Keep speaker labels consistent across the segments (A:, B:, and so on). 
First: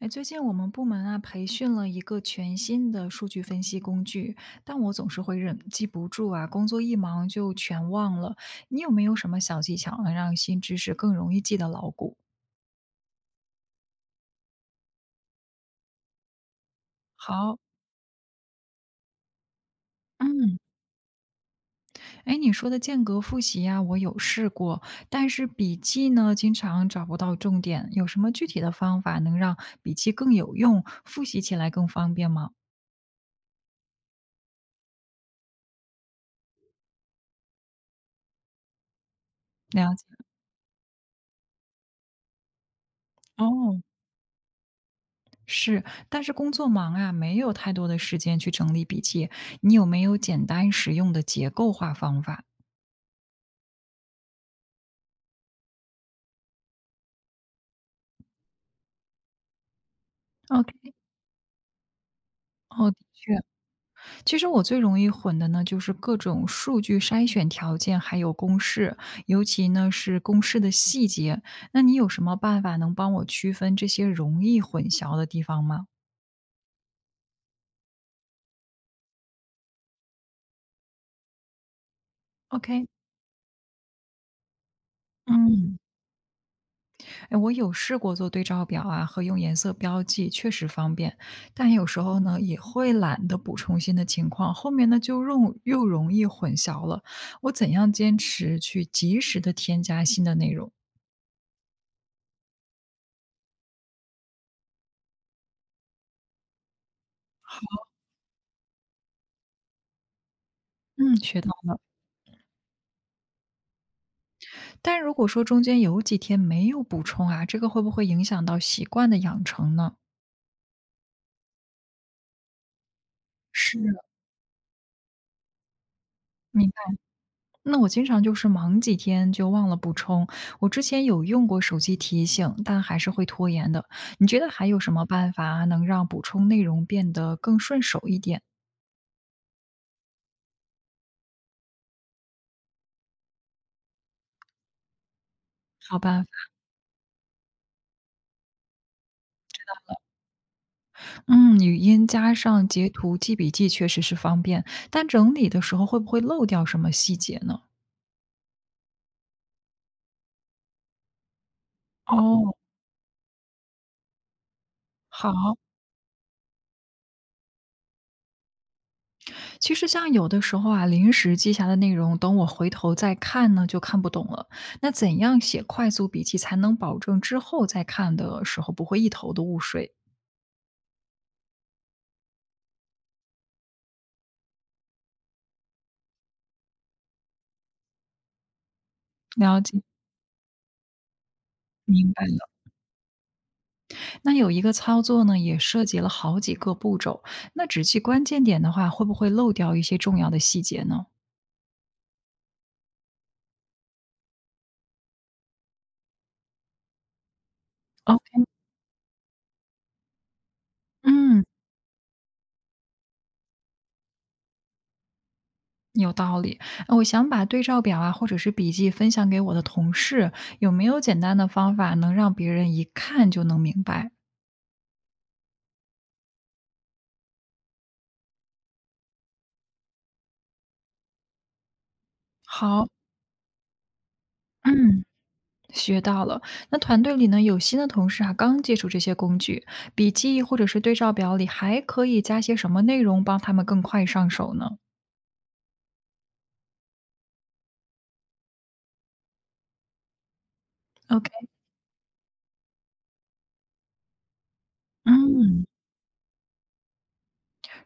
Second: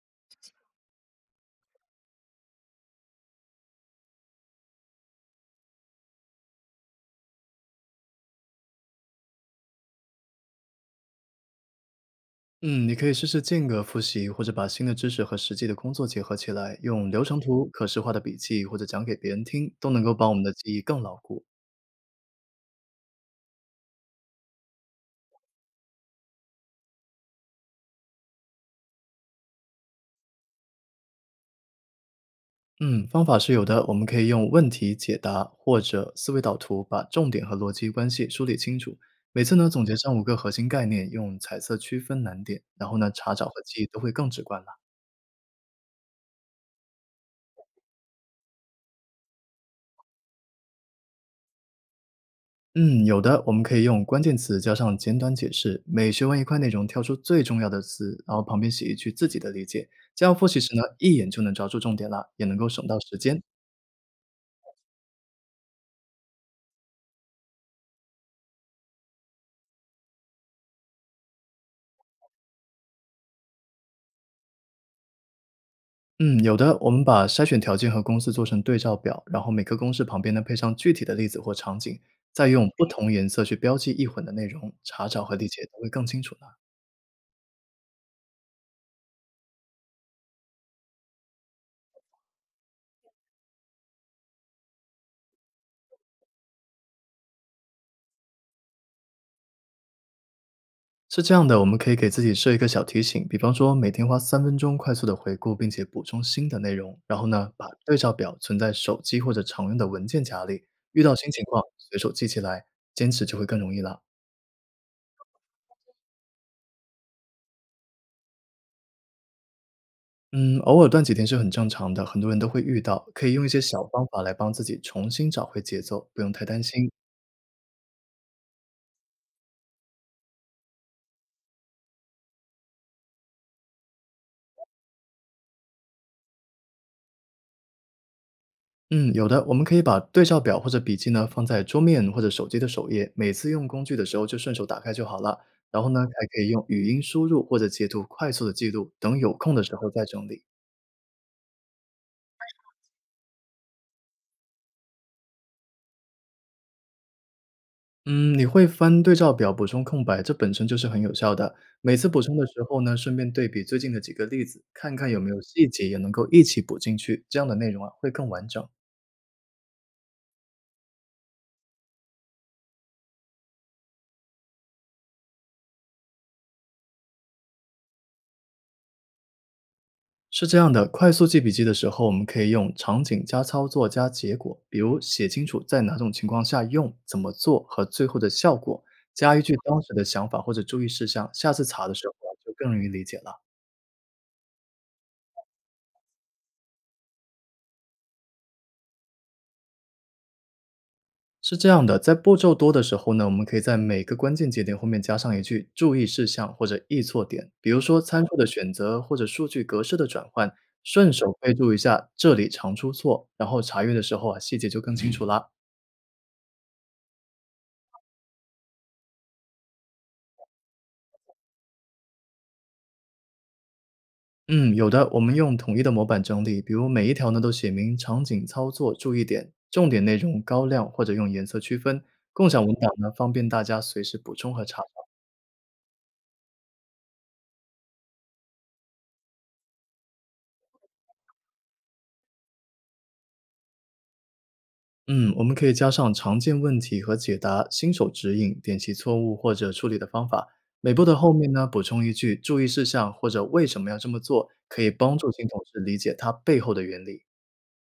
A: 哎，最近我们部门啊培训了一个全新的数据分析工具，但我总是会忍记不住啊，工作一忙就全忘了。你有没有什么小技巧能让新知识更容易记得牢固？
B: 嗯，你可以试试间隔复习，或者把新的知识和实际的工作结合起来，用流程
A: 好，
B: 图、可视化的笔记或者讲给别人听，都能够帮我们的
A: 嗯，
B: 记忆更牢固。
A: 哎，你说的间隔复习呀，我有试过，但是笔记呢，经常找不到重点。有什么具体的方法能让笔记更有用，复习起来更方便吗？
B: 嗯，方法是有的，我们可以用问题解答或者思维导图，把重点和逻辑关系梳理清楚。每次呢，总结
A: 了解
B: 上5个核心概念，用彩色区分难点，然后呢，查找和
A: 哦。
B: 记忆都会更直观了。
A: 是，但是工作忙啊，没有太多的时间去整理笔记。你有没有简单实用的结构化方法？
B: 嗯，有的，我们可以用关键词加上简短解释，每学完一块内容，挑出最重要的词，然后旁边写一句自己的理解。这样复习时呢，
A: OK，
B: 一眼就能抓住重点了，也能够省
A: 哦，的
B: 到时间。
A: 确，其实我最容易混的呢，就是各种数据筛选条件，还有公式，尤其呢是公式的细节。那你有什么办法能帮我区分这些容易混淆的地方吗？
B: 嗯，有的，我们把筛选条件和公式做成对照表，然后每个公式旁边呢配上具体的例子或场景，再用
A: OK，
B: 不
A: 嗯。
B: 同颜色去标记易混的内容，查找和理解
A: 嗯
B: 都会更清楚呢。
A: 哎，我有试过做对照表啊，和用颜色标记，确实方便，但有时候呢也会懒得补充新的情况，后面呢就容易混淆了。我怎样坚持去及时的添加新的内容？
B: 是这样的，我们可以给自己设一个小提醒，比方说每天花3分钟快速的回顾，并且补充新的内容。然后呢，把对照表存在手机或者常用的文件夹里，遇到
A: 嗯，
B: 新
A: 学
B: 情
A: 到
B: 况
A: 了。
B: 随手记起来，坚持就会更容易了。
A: 但如果说中间有几天没有补充啊，这个会不会影响到习惯的养成呢？
B: 嗯，偶尔断几天是很正常的，很多人都会遇到，可以用一些
A: 是，
B: 小方法来帮自己重新找回节奏，不用太担
A: 明
B: 心。
A: 那我经常就是忙几天就忘了补充。我之前有用过手机提醒，但还是会拖延的。你觉得还有什么办法能让补充内容变得更顺手一点？
B: 嗯，有的，我们可以把对照表或者笔记呢放在桌面或者手机的首页，每次用工具的时候就顺手打开就好了。然后
A: 好
B: 呢，
A: 吧，
B: 还可以用语音输入或者截图快速的记录，等有空的时候再整理。
A: 嗯，语音加上截图记笔记确实是方便，但整理的时候会不会漏掉什么细节呢？
B: 嗯，你会翻对照表补充空白，这本身就是很有效的。每次补充的
A: 哦，
B: 时候呢，顺便对比最近的几个例子，看看有没
A: 好。
B: 有细节也能够一起补进去，这样的内容啊会更完整。
A: 其实像有的时候啊，临时记下的内容，等我回头再看呢，就看不懂了。那怎样写快速笔记才能保证之后再看的时候不会一头的雾水？
B: 是这样的，快速记笔记的时候，我们可以用场景加操作加结果，比如写清楚在哪种情况下用、怎么做和最后的效果，加一句
A: 了
B: 当
A: 解，
B: 时的想法或者注意事项，下次查的时候
A: 明
B: 啊
A: 白了。
B: 就更容易理解了。
A: 那有一个操作呢，也涉及了好几个步骤。那只记关键点的话，会不会漏掉一些重要的细节呢
B: 是这样的，在步骤多的时候呢，我们可以在每个关键节点后面加上一句注意事项或者易错点，比如说参数
A: ？OK,
B: 的选择或者数据格式的转换，顺手
A: 嗯，
B: 备注一下这里常出错，然后查阅的时候啊细节就更清楚啦。
A: 有道理。我想把对照表啊，或者是笔记分享给我的同事，有没有简单的方法能让别人一看就能明白？
B: 嗯，有的，我们用统一的模板整理，比如每一条呢都写明场景、操作、注意点、重点内容、高亮或者用颜色区分。共享文
A: 好，
B: 档呢，方便大家随时补充和查找。
A: 嗯。学到了。那团队里呢，有新的同事啊，刚接触这些工具，笔记或者是对照表里还可以加些什么内容，帮他们更快上手呢
B: 嗯，我们可以加上常见问题和解答、新手指引、点击错误或者处理的方法。每步的
A: ？OK,
B: 后面呢，补充一句注意事项或者为什么要这么做，可以帮助新同
A: 嗯，
B: 事理解它背后的原理。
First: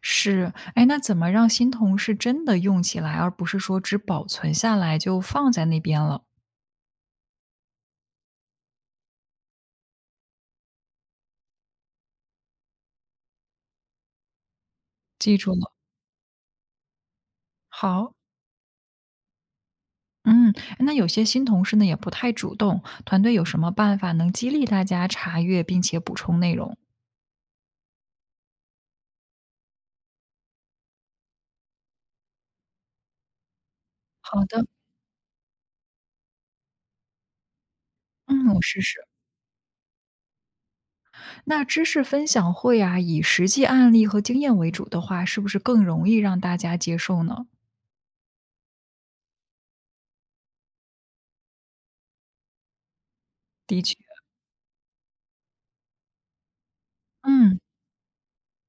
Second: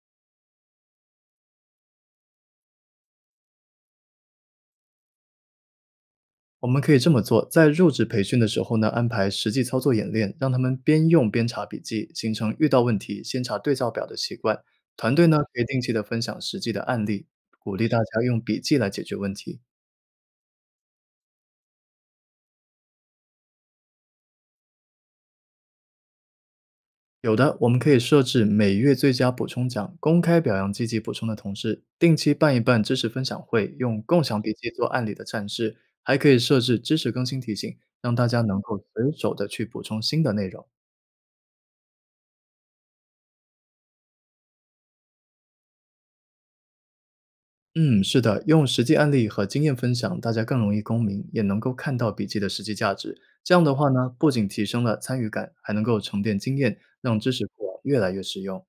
A: 是。哎，那怎么让新同事真的用起来，而不是说只保存下来就放在那边了？
B: 我们可以这么做，在入职培训的时候呢，安排实际操作演练，让他们边用边查笔记，形成遇到问题先查对照表的习惯。团队
A: 记
B: 呢，
A: 住
B: 可以
A: 了，
B: 定期的分享实际的案例，鼓励大
A: 好。
B: 家用笔记来解决问题。
A: 嗯，那有些新同事呢也不太主动，团队有什么办法能激励大家查阅并且补充内容？
B: 有的，我们可以设置每月最佳补充奖，公开表扬积极补充的同事；定期办一办知识分享会，用共享
A: 好
B: 笔
A: 的，
B: 记做案例的展示；还可以设置知识更新提醒，让大家
A: 嗯，
B: 能
A: 我
B: 够
A: 试试。
B: 随手的去补充新的内容。
A: 那知识分享会啊，以实际案例和经验为主的话，是不是更容易让大家接受呢？
B: 嗯，是的，用实际案例和经验分享，大家更容易共鸣，也能够看到笔记的实际价值。这样的
A: 的
B: 话
A: 确，
B: 呢，不仅提升了参与感，还能够沉淀经验，让知识
A: 嗯
B: 库啊越来越实用。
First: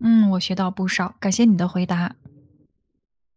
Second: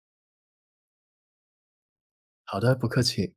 A: 嗯，我学到不少，感谢你的回答。
B: 好的，不客气。